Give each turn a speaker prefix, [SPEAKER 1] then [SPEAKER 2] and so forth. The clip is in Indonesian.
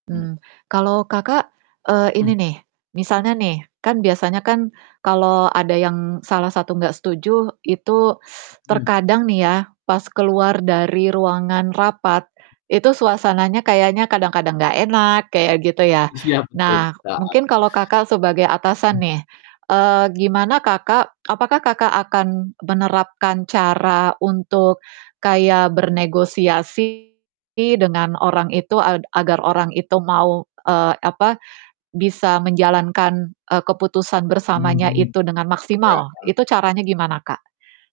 [SPEAKER 1] Mmm.
[SPEAKER 2] Mmm, kalau Kakak, eee, ini
[SPEAKER 1] Mmm.
[SPEAKER 2] nih, misalnya nih, kan biasanya kan kalau ada yang salah satu nggak setuju, itu
[SPEAKER 1] Iya.
[SPEAKER 2] terkadang nih ya, pas keluar dari ruangan rapat, itu suasananya kayaknya kadang-kadang nggak enak, kayak gitu ya?
[SPEAKER 1] Is iya, betul
[SPEAKER 2] Nah,
[SPEAKER 1] sih, Kak.
[SPEAKER 2] mungkin kalau Kakak, sebagai atasan
[SPEAKER 1] Mmm.
[SPEAKER 2] nih, eee, gimana Kakak apakah Kakak, akan menerapkan cara untuk kayak bernegosiasi dengan orang itu, ad agar orang itu mau, eee, apa, bisa menjalankan, eee, keputusan bersamanya
[SPEAKER 1] Mhm,
[SPEAKER 2] itu dengan
[SPEAKER 1] iya,
[SPEAKER 2] maksimal,
[SPEAKER 1] heeh.
[SPEAKER 2] itu caranya gimana, Kak?